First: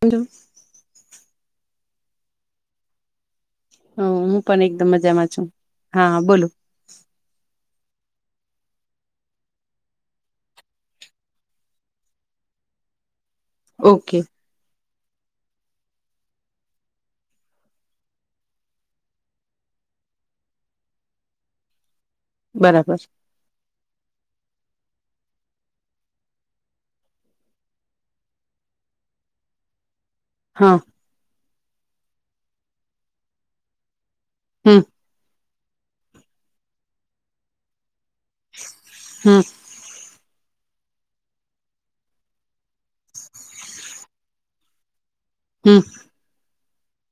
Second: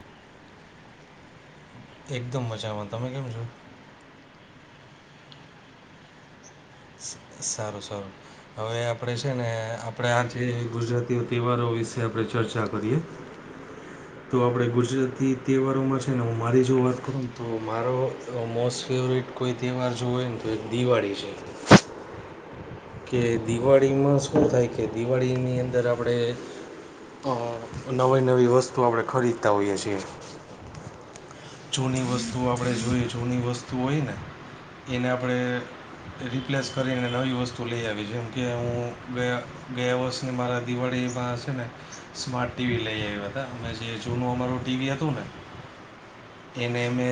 Hello એકદમ મજામાં તમે કેમ છો હ હું પણ એકદમ મજામાં છું હા બોલો સારું સારું હવે આપણે છે ને આપણે આ જે ગુજરાતીઓ તહેવારો વિશે આપણે ચર્ચા કરીએ. ઓકે તો આપણે ગુજરાતી તહેવારોમાં છે ને હું મારી જો વાત કરું તો મારો મોસ્ટ ફેવરેટ કોઈ તહેવાર જો હોય ને તો એક દિવાળી છે બરાબર. કે દિવાળીમાં શું થાય કે દિવાળીની અંદર આપણે નવી નવી વસ્તુ આપણે ખરીદતા હોઈએ છીએ હા જૂની વસ્તુ આપણે જોઈએ જૂની વસ્તુ હોય ને હમ એને આપણે રિપ્લેસ કરીને નવી વસ્તુ લઈ આવી જેમ કે હું બે હમ ગયા વર્ષની મારા દિવાળીમાં હશે ને સ્માર્ટ ટીવી લઈ આવ્યા હતા અનેમે જે જૂનું અમારું ટીવી હતું ને હમ એને એમે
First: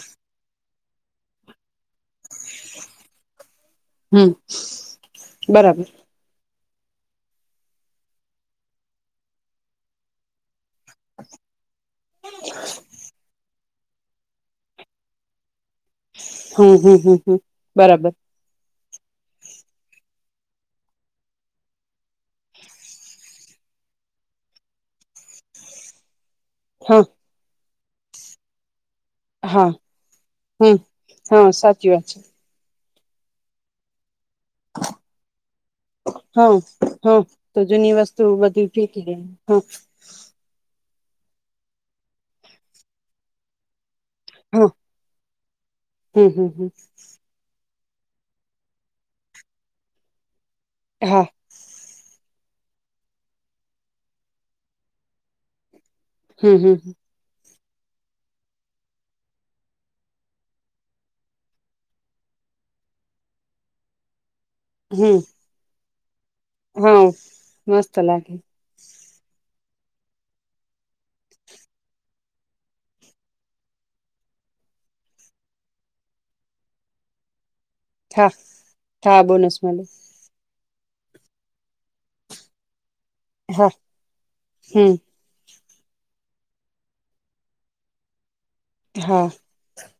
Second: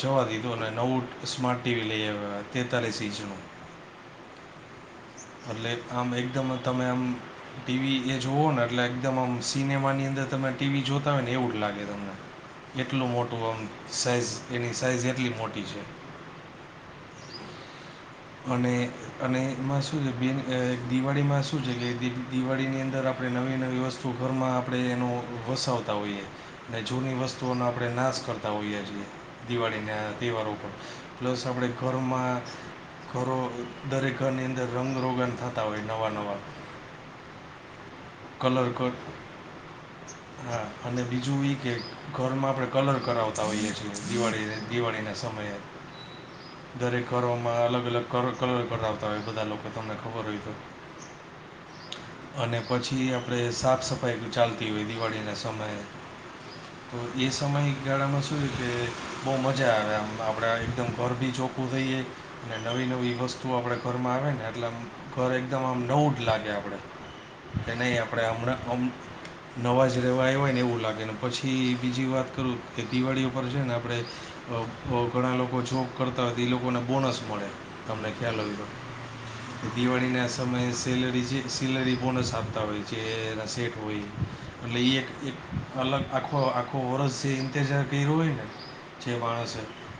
જવા દીધું અને નવું સ્માર્ટ ટીવી લઈ આવ્યા પ તેતાલીસઈંચ નું હમ એટલે બરાબર આમ એકદમ તમે આમ ટીવી એ જોવો ને એટલે એકદમ આમ સિનેમા ની અંદર તમને ટીવી જોતા હોય ને એવું જ લાગે છે એટલું મોટું આમ સાઈઝ એની સાઈઝ એટલી મોટી છે હમ હમ હમ હમ બરાબર અને અને એમાં શું છે બે દિવાળીમાં શું છે કે દિવાળીની અંદર આપણે નવી નવી વ્યવસ્તૂ શ ઘરમાં આપણે એનો વસ આવતા હોઈએ અને હા જૂની વસ્તુઓનો આપણે નાશ કરતા હોઈએ છીએ હા દિવાળીના તહેવારો પર હમ પ્લસ હા આપણે સાચી વાત છે ઘરમાં કરો દરેકનીંદ રંગરોગણ થતા હોય નવા નવા હા હા તો જૂની વસ્તુ બધી કલર કર ફેકી દે હા હા અને બીજું એ કે ઘરમાં આપણે કલર કરાવતા હોઈએ છીએ દિવાળી હા દિવાળી ના સમયે હમ હમ હમ દરેક ઘરોમાં અલગ અલગ ક કરડ આવતા હોય બધા લોકો તમને ખબર હોય તો હા અને પછી આપણે સાફ સફાઈ ચાલતી હોય દિવાળીના સમયે હમ હમ તો એ સમય ગાળામાં શું છે કે બહુ મજા આવે આમ આપણે એકદમ ઘર બી ચોખ્ખું થઈએ નવી નવી વસ્તુ આપડે ઘરમાં આવે ને એટલે હમ ઘર એકદમ આમ નવું જ લાગે આપ આપ હા એ ન મસ્ત આપણે લાગે હમણાંમ નવા જ રહેવા એ હોય ને એવું લાગે ને પછી બીજી વાત કરું કે દિવાળી પરર છે ને આપણે ઘણા લોકો જોબ કરતા હતા એ લોકોને બોનસ મળે તમને હા ખ્યાલ આવ હતો હા બોનસ કે મળે દિવાળીના સમયે સેલરી જે સેલરી બોનસ આપતા હોય જે એના હા સેટ હોય એટલે હમ એ એક એક અલગ આખો આખો વર્ષ જે ઇતેજાર કર્યો હોય ને છે હા માણસ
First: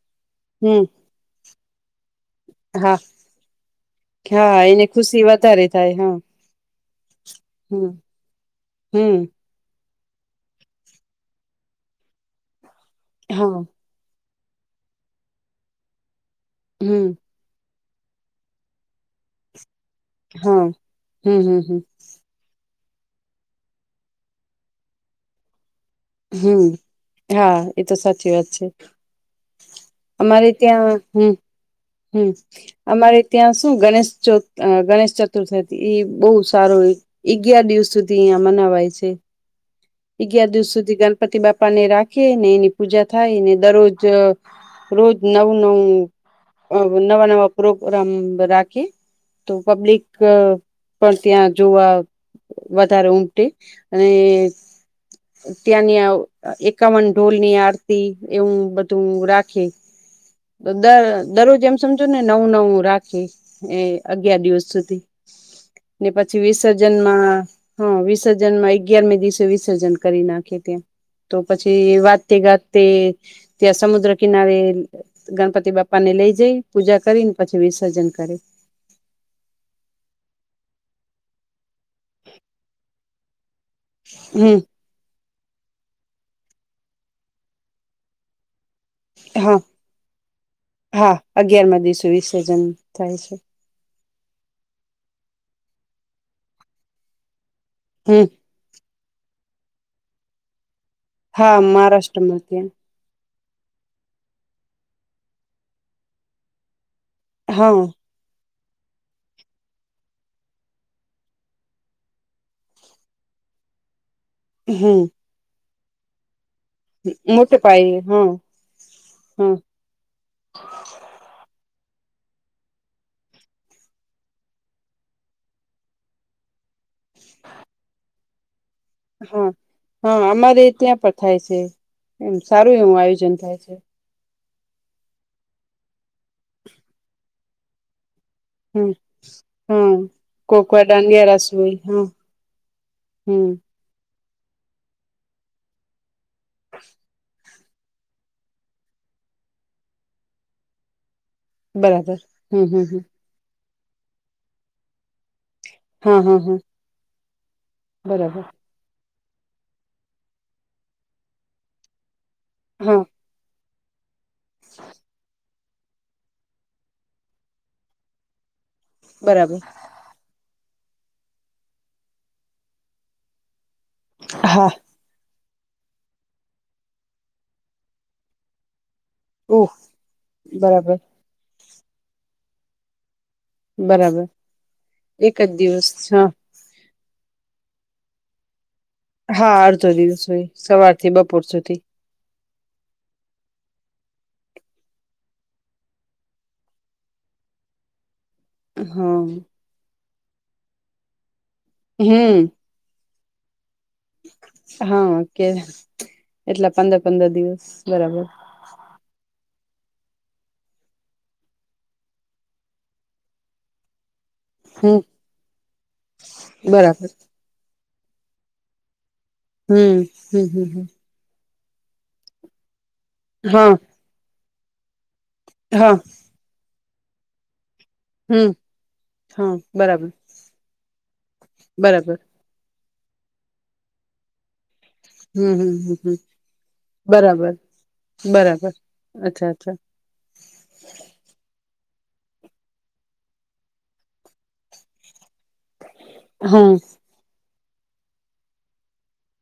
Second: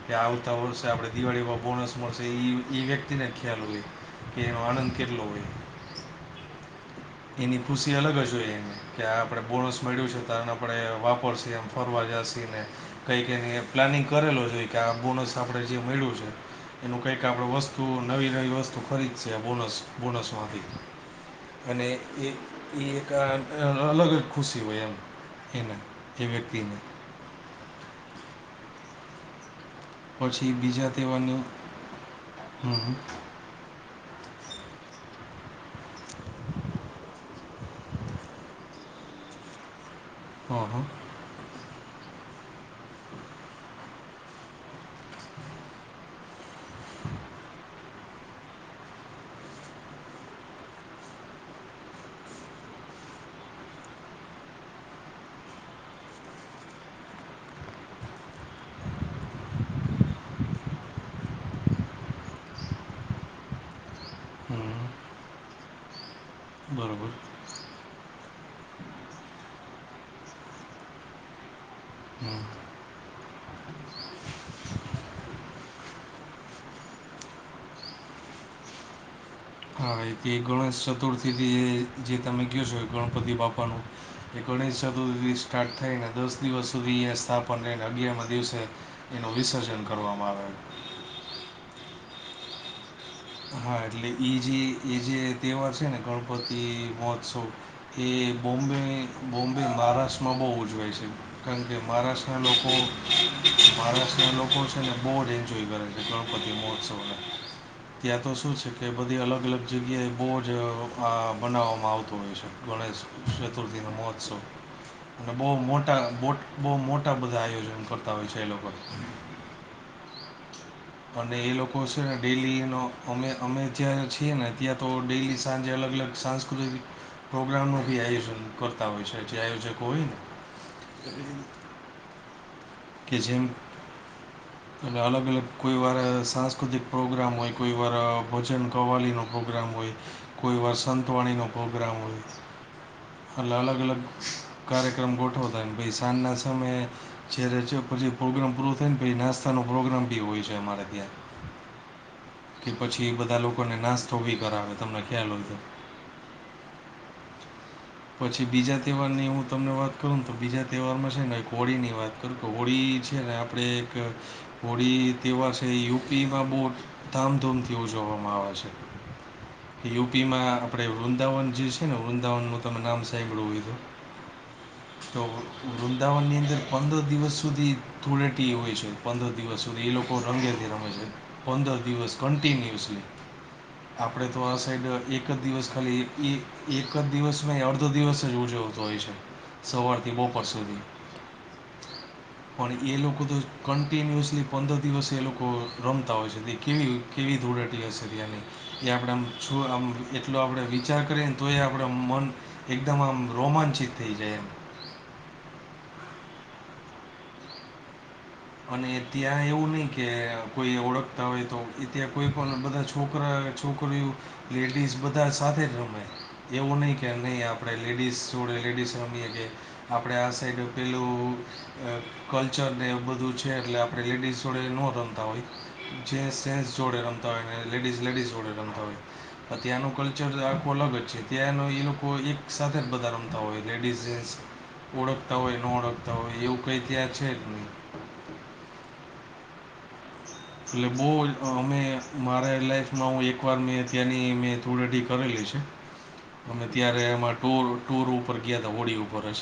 કે આવતા હમ વર્ષે આપણે દિવાળીમાં બોનસ મળશે એ એ હા વ્યક્તિને ખ્યાલ હોય કે એનો હા એને આનંદ ખુશી કેટલો હોય વધારે થાય હા એની હમ ખુશી અલગ જ હોય એને કે હમ આ આપડણે બોનસ મળ્યું છે તો આપ વાપરશ એમ ફરવા જશ ને કઈ ક હા પ્લાનિંગ કરેલો જોઈ કે આ બોનસ આપણે જે મળ્યું છે એનું હમ કંઈક આપણે વસ્તુ તુ નવી નવી વસ્તુ ખરીદશે બોનસ હા બોનસમાંથી હમ હમ હમ અને એ એ એક અલગ જ ખુશી હોય એમ એને એ હમ વ્યક્તિને હા એતો સાચી વાત છે અમારે પછી બીજા ત્યાં હમ તહેવારની હમ હં હં અમારે ત્યાં શું ગણેશ ગણેશ ચતુર્થથી બહુ સારું અગિયાર દિવસ સુધી અહં મનાવાય છે [inaudible] અગિયાર હં દિવસ હં સુધી ગણપતિ બાપા ને રાખે ને એની પૂજા થાયને દરરોજ રોજ નવું નવું નવા નવા પ્રોગ્રામ રાખી તો પબ્લિક પણ ત્યાં જોવા વધારે ઉમટે અને ત્યાંની એકાવન ઢોલ ની આરતી એવું બધું રાખે તો દર દરરોજ એમ સમજો ને નવું નવું રાખે એ અગિયાર દિવસ હં સુધી ને પછી બરાબર વિસર્જનમાં હા વિસર્જન માં અગિયારમી દિવસે વિસર્જન કરી નાખ ત તો પછી વાતતે હં ગાજતે ત્યાં સમુદ્ર કિનારે ગણપતિ બાપા ને લઈ જઈ પૂજા કરીને પછી વિસર્જન કરી હા તે ગણેશ ચતુર્થી જે તમે કહ છો ગણપતિ બાપાનું હમ એકણીસ ચતુર્થીથી સ્ટાર્ટ થઈને દસ દિવસ સુધી અયા સ્થાપન થને અગિયાર માં દિવસે એનું હા વિસર્જન કરવામાં આવે હા અગિયાર માં દિવસ વિસર્જન થાય છે હા એટલે એ જે એ જે તહેવાર છે ને ગણપતિ મહોત્સવ એ હમ બોમ્બે બોમ્બે મહારાષ્ટ્રમાં બહુ ઉજવાય છે હા કારણ કે મહારાષ્ટ્રમાં મહારાષ્ટ્રના ત્યાં લોકો મહારાષ્ટ્રના લોકો છે ને બહુ જ એન્જોય કરે છે ગણપતિ મહોત્સવને હા ત્યાં તો શું છે કે બધી અલગ અલગ જગ્યાએ બહુ જ આ બનાવવામાં આવતું હોય છે ગણેશ ચતુર્દીનો મહોત્સવ હમ અને બહુ મોટા બહુ મોટા બધા મોટે આયોજન પાયે કરતા હા હોય છે એ લોકો હા અને એ લોકો છે ને ડેલીનો અમે અમે ત્યાં છીએ ને ત્યાં તો ડેલી સાંજે અલગ અલગ સાંજ સુૂ પ્રોગ્રામ બી આયોજન કરતા હોય છે જે હા આયોજકો હોય ને હા અમારે ત્યાં પણ થાય છે એમ સારું એવું આયોજન થાય છે અને અલગ અલગ કોઈ વાર સાંસ્કૃતિક પ્રોગ્રામ હોય કોઈ વાર ભજન હમ કવાલીનો પ્રોગ્રામ હોય હમ કોઈ કોકવાર દાંડિયા રાસ વરસંતવાણીનો પ્રોગ્રામ હા હોય હમ અ અલગ અલગ કાર્યક્રમ ગોઠવતા ભ સાંજના સમયે જ્યારે છે પછી પ્રોગ્રામ પૂરો થઈ ને પછી નાસ્તાનો પ્રોગ્રામ બી હોય છે અમારે ત્યાં બરાબર હમ કે હમ હમ પછી એ બધા લોકોને નાસ્તો ભી કરાવે તમને ખ્યાલ હોય તો હા હા હા પછી બરાબર બીજા તહેવારની હું તમને વાત કરું તો બીજા તહેવારમાં છે ને કો હોળી ની વાત ું કે હા હોળી છે ને આપણે એક હોળી તેવા છે યુપીમાં બહુ ધામધૂમથી ઉજવવામાં આવે છે બરાબર યુપી માં આપડે વૃંદાવન જે છે ને વૃંદાવન નું તને નામ સાંભવું હોય તો હા તો વૃંદાવનની અંદર પંદર દિવસ સુધી ધૂળેટી હોય છે પંદર દિવસ ઓહ સુધી એ લોકો રંગેથી રમે બરાબર છે પંદર દિવસ કન્ટિન્યુઅસલી આપણે બરાબર તો આ સાઈડ એક જ દિવસ ખાલી એ એક જ દિવસ મે અડધો દિવસ જ ઉવું જોવતો હોય છે હા અડધો સવારથી દિવસ હોય બપોર સુધી સવારથી બપોર સુધી પણ એ લોકો તો કન્ટિન્યુઅસલી પંદર દિવસે એ લોકો રમતા હોય છે તે કેવી કેવી ધૂળેટી હશે તે્યાની એ આપણે હા આમ છું આમ એટલો આપણે વિચાર કરીએ ને તો એ આપણે મન હમ એકદમમ રોમાચીિત થઈ જય હા કે એટલા પંદર પંદર દિવસ બરાબર અને ત્યાં એવું નહ કે કોઈ ઓળખતા હોય તો એ ત્યાં કોઈ પણ બધા છોકરા છોકરીઓ લેડીઝ હમ બધા સાથે જ રમે એવો નહીં કે બરાબર નહી આપ આપણે લેડીઝ જોડે લેડીઝ રમીએ કે હમ આપણે આ હમ સાઈડ હમ પેલું કલ્ચરને એ બધું છે હમ હા એટલે આપણે લેડીઝ જોડે ન રમતા હોઈએ હા જેેન્ટસ જોડે રમતા હોય ને લેડીઝ લેડીઝ હમ જોડે રમતા હોય. હા ત્યાંનું બરાબર કલ્ચર આખું અલગ જ છે ત્યાંનો એ લોકો બરાબર એક એક સાથે જ બધા રમતા હોય લેડઝ જન્સ ઓળખતા હમ હોય ન હમ હમ ઓળખતા હમ હોય એવું કઈ ત્યાં છે જ બરાબર નહી. બરાબર અચ્છા અચ્છા એટલે બહુ અમે મારે લાઈફમાં હું એકવાર મેં ત્યાંની મેં થુરેડી કરેલી છે. અમે હમ ત્યારે એમાં ટોર ટોર ઉપર ગયા હતા હોડી ઉપર રજ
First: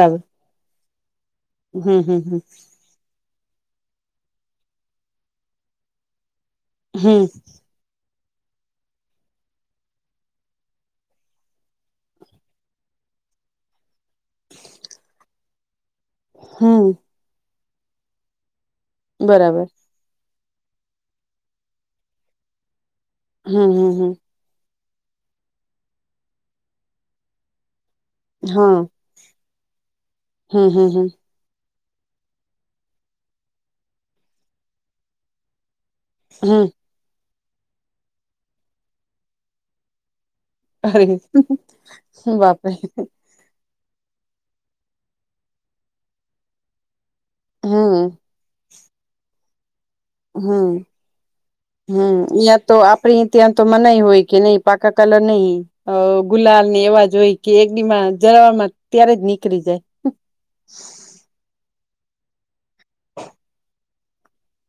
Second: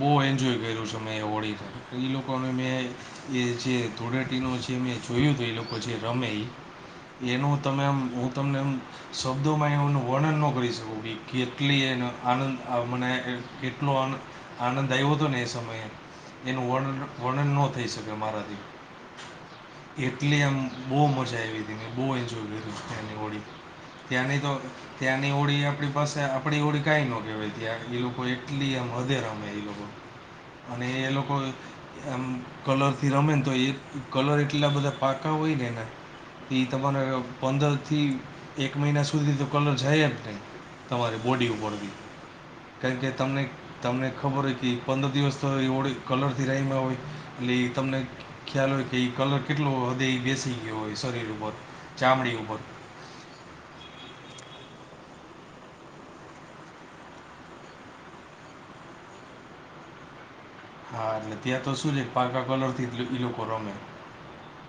બહુ એન્જોય કર્યું છે મેમે હોળી તો હમ એ હમ હમ લોકોને મેં એ જે ધૂળેટીનો જે મેં જોયું હતું એ લોકો જે રમે હમ એનો ઉત્તમમ ઉત્તમ એમ શબ્દોમાં એનું વર્ણન ન કરી શકોું કે કેટલી એનો આનંદ મને કેટલો આનંદ આવ્યો હતો ને એ સમયે એનું વન હમ વર્ણન ન થઈ શકે મારાથી બરાબર એટલે આમ બહુ મજા આવી હતીને બહુ એન્જોય કર તું તની હોળી હમ હમ હા ત્યાંની તો ત્યાંની હોળી આપણી પાસે આપડી હોળી કઈ ન કેહેવાય ત્યાં હુ એટલી હા હદે રહેલો હમ હમ અને હમ લોકો એમ કલર થી રમે ને તો એ કલર એટલા બધા પાકા હોય ને એ હમ તમને અને પંદરથી એક મહિના સુધી તો કલર જાય એમ નહીં. અરે તમારી બોડી ઉપરથી બાપરે કારણકે તમને તમને ખબર હોય કે પંદર દિવસ તો એ ઓળ કલરથી રમાં હોય એટલે એ તમને હમ ખ્યાલ હોય કે એ કલર કેટલો હદે એ બેસી ગયો હમ હોય શરીર ઉપર ચામડી ઉપર પ્રિ ત્યાં તો મ નાહી હોય કે નહી પાકા કલ નહીં. અ ગુલાલ ની એવાજ હોય કે એકડીમા જરવામાં ત્યારે જ નીકળી જાય. હા એટલે ત્યાં તો શું છે પાકા કલરથી એ લોકો રમે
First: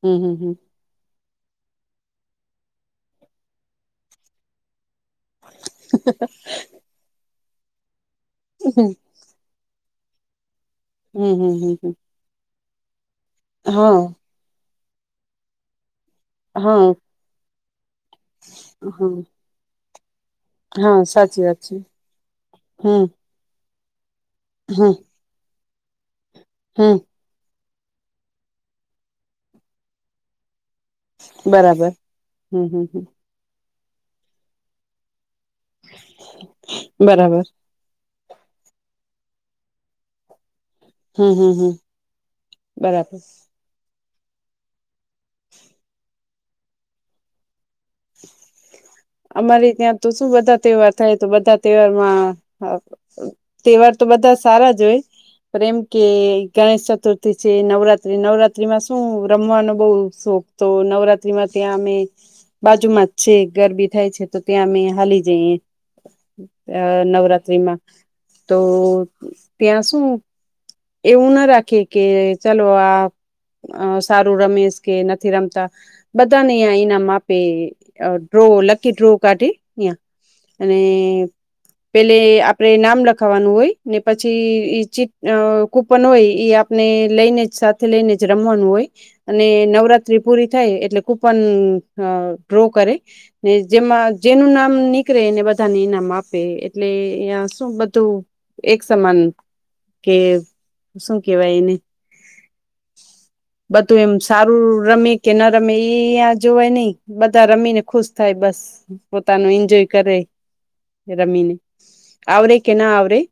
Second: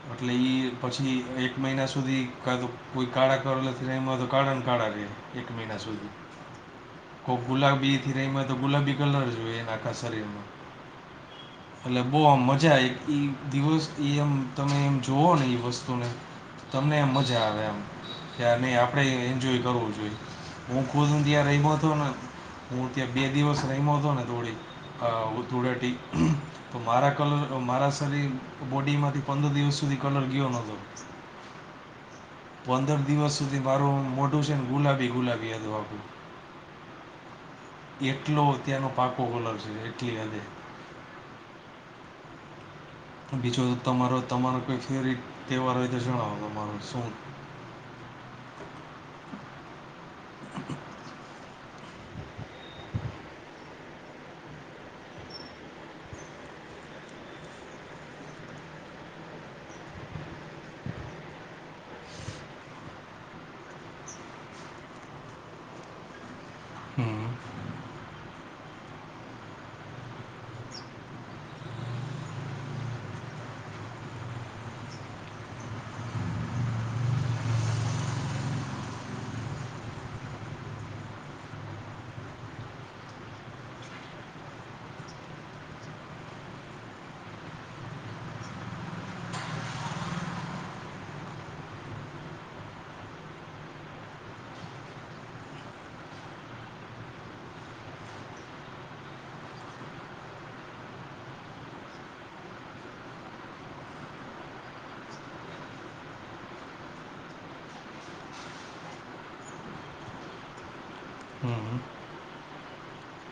હમ હમ એટલી હમ પછી એક મહિના સુધી કા તો કોઈ કાળા કરો નથીને એમાં તો કાળાને કાળા રહેે એક મહિના સુધી ખૂબ ગુલાબબીથી રેમત તો ગુલાબી કલર જોઈએ એને આખા શરીર હમ હમ હમ હમ બહુ આમ મજા એ દિવસ હા એ એમ તમે એમ જોુઓ ને એ વસ્તુને હા તમને એમ મજા આવે એમ કેાર નહીં આપણે હા એન્જોય કરવું જોઈએ. હું હા ખુદ હું સાચી ત્યાં વાત રમ્યો છે હતો ને હું ત્યાં બે દિવસ રમ્યો હતો ને થોડીે હા ધૂળેટી તો મારા કલર મારા શરીર બોડીમાંથી પંદર દિવસ સુધી કલર ગયો નતો બરાબર હમ હમ પંદર હમ દિવસ સુી મારું મોટું છે ને ગુલાબી ગુલાબી હતું આખુ બરાબર એટલો ત્યાંનો પાકો કલર છે એટલી હદે હમ હમ હમ બરાબર બીજો તમારો તમારો કોઈ ફેવરિટ તહેવાર હોય તો જણાવો તમારો શું? અમારે ત્યાં તો શું બધા તહેવાર થાય તો બધા તહેવાર માં તહેવાર તો બધા સારા જ હોય. પણ એમ કે ગણેશ ચતુર્થી છે નવરાત્ર્રી નવરાત્રીમાં શું રમવાનો બઉ શોખ તો નવરાત્રીમાં ત્યાં અમે બાજુમાં જ છે ગરબી થાય છે તો ત્યાં અમે હાલી જઈએ હમ નવરાત્ર્રીમાં તો ત્યાં શું. એવું ના રાખે કે ચાલો આ અ સારુ રમીશ કે નથી રમતા બધાને ઈયા ઇનામ આપે ડ્રો લકી ડ્રો કાઢીં ઈયા અને પેલે આપડે નામ લખાવાનું હોય ને પછી એ ચી અ કૂપન હોય એ આપને લઈને જ સાથે લઈને જ રમવાનું હોય અને નવરાત્રી પૂરી થાય એટલે કુપન અ ડ્રો કરે. ને જેમાં જેનું નામ નીકળે એને બધાને ઈનામ આપે એટલે અ શું બધું એક સમાન કે શું કેવાય એને [unintelligible] બધું એમ સારું રમે કે ના રમે એ જોય નઈ બધા રમી ને ખુશ થાય બસ પોતાનો એન્જોય કરે રમીને હમ આવરે કે ના આવરેે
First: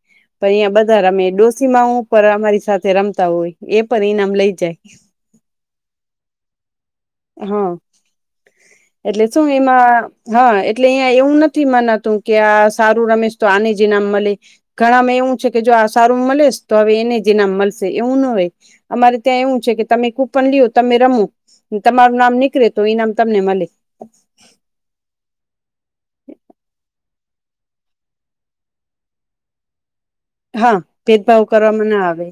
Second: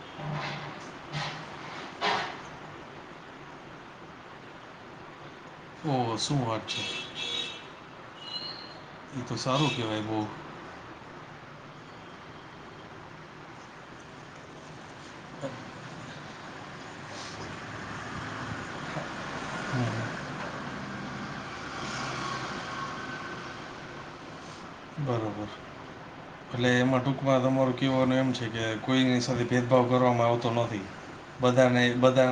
પણ અહીંયા બધા રમે ડોસી માઉ પણ અમારી સાથે રમતા હોય એ પણ ઈનામ લઈ જાય ઓ શું વાત છે. હા એ તો સારું કહેવાય બહુ. હ એટલે અહીંયા એવું નથી મનાતું કે આ સારું રમીશ તો આને જ ઈનામ મળે. ઘણામાં એવું છે કે જો આ સારું મળેસ તો હવે એને જનામ મળશે એવું ન હોય અમારે ત્યાં એવું છે કે તમે કુપન લીઓ તમે રમો તમારું નામ નીકળે તો ઈ નામ તમને મળે. હ બરાબર [unintelligible] એટલે એમાં ટૂંકમાં તમારું કેવાનું એમ છે કે કોઈની સાથે ભેદભાવ કરવામાં આવ હા ભેદભાવ કરવામાં ના આવે.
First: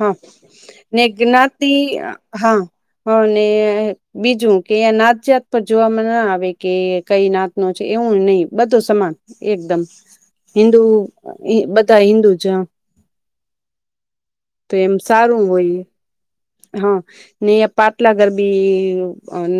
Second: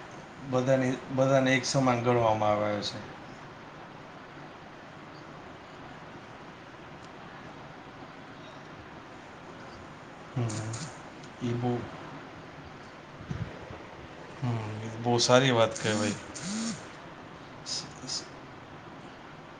હા બધાને ને બધાને એક જ્ઞાતિ સમાન ગણવામાં હા આવે છે હા ને. બીજું કે અંયા નાત જાત પર જોવામાં ના આવે કે કઈ નાત ન છે એવું નહી બધો સમાન એકદમ હિન્દુ હમ એ બહુ બધાય હિન્દુ જ તો હમ એ એમ બહુ સારું સારી વાત હોય. કહેવાય હા ને સ- પાટલા સ- ગરબી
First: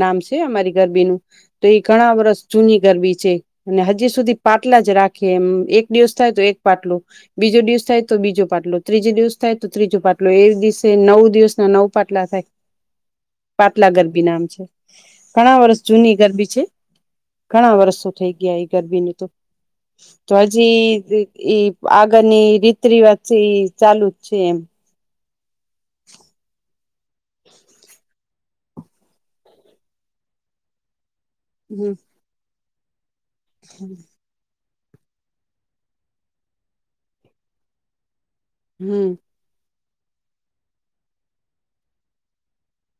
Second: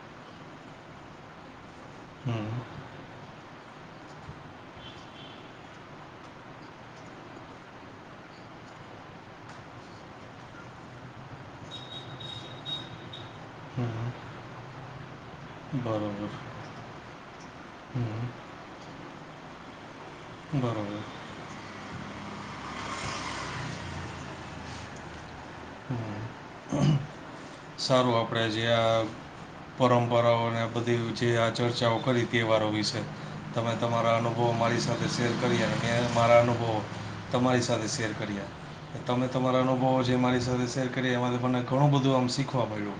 નામ છે અમારી ગરબીનું તો એ ઘણા હમ વષૅ જૂની ગરબી છે. અને હજી સુધી પાટલા જ રાખે એમ એક દિવસ થાય તો એક પાટલો બીજો દિવસ થાય તો બીજો પાટલો ત્રીજો દિવસ થાય તો ત્રીજો પાટલો એક દિવસે નવ દિવસ નવ પાટલા થાય પાટલા હમ ગરબી નામ છે. ઘણા વર્ષ જૂની બરાબર ગરબી છે ઘણા વર્ષો થઈ હમ ગયા એ ગરબીની ને તો તો હજી બરાબર એ આગળની રીત રિવાજ છે એ ચાલુ જ છે એમ હમ સારું આપણેે જે આ પરંપરાઓને બધી જે આ હમ ચર્ચાઓ કરી તહેવારો વિશે તમે તમારા અનુ હો મારી સાથે શેર કરી મે મારા અનુભવો તમારી સાથે શેર કરીએ હમ તમે તમારા અનુભવો જે મારી સાથે શેર કરી એમાંથી તમને ઘણું બધું આમ શીખવા મળ્યું.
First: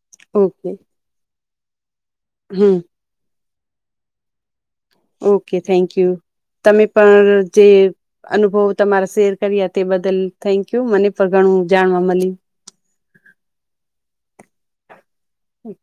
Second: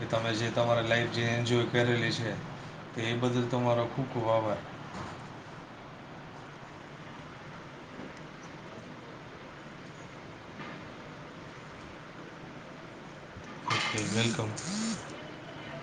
કે તમે જે તમારી લાઈફ જે એન્જોય કરેલી છે. હું તો એ બદલ તમારો ખૂબ ખૂબ આભાર. ઓકે થેન્ક્યુ તમે પણ જે. અનુભવ તમારા શેર કર્યા તે બદલ થેન્ક્યુ મને પણ ઘણું જાણવા મળ્યું. વેલકમ અચ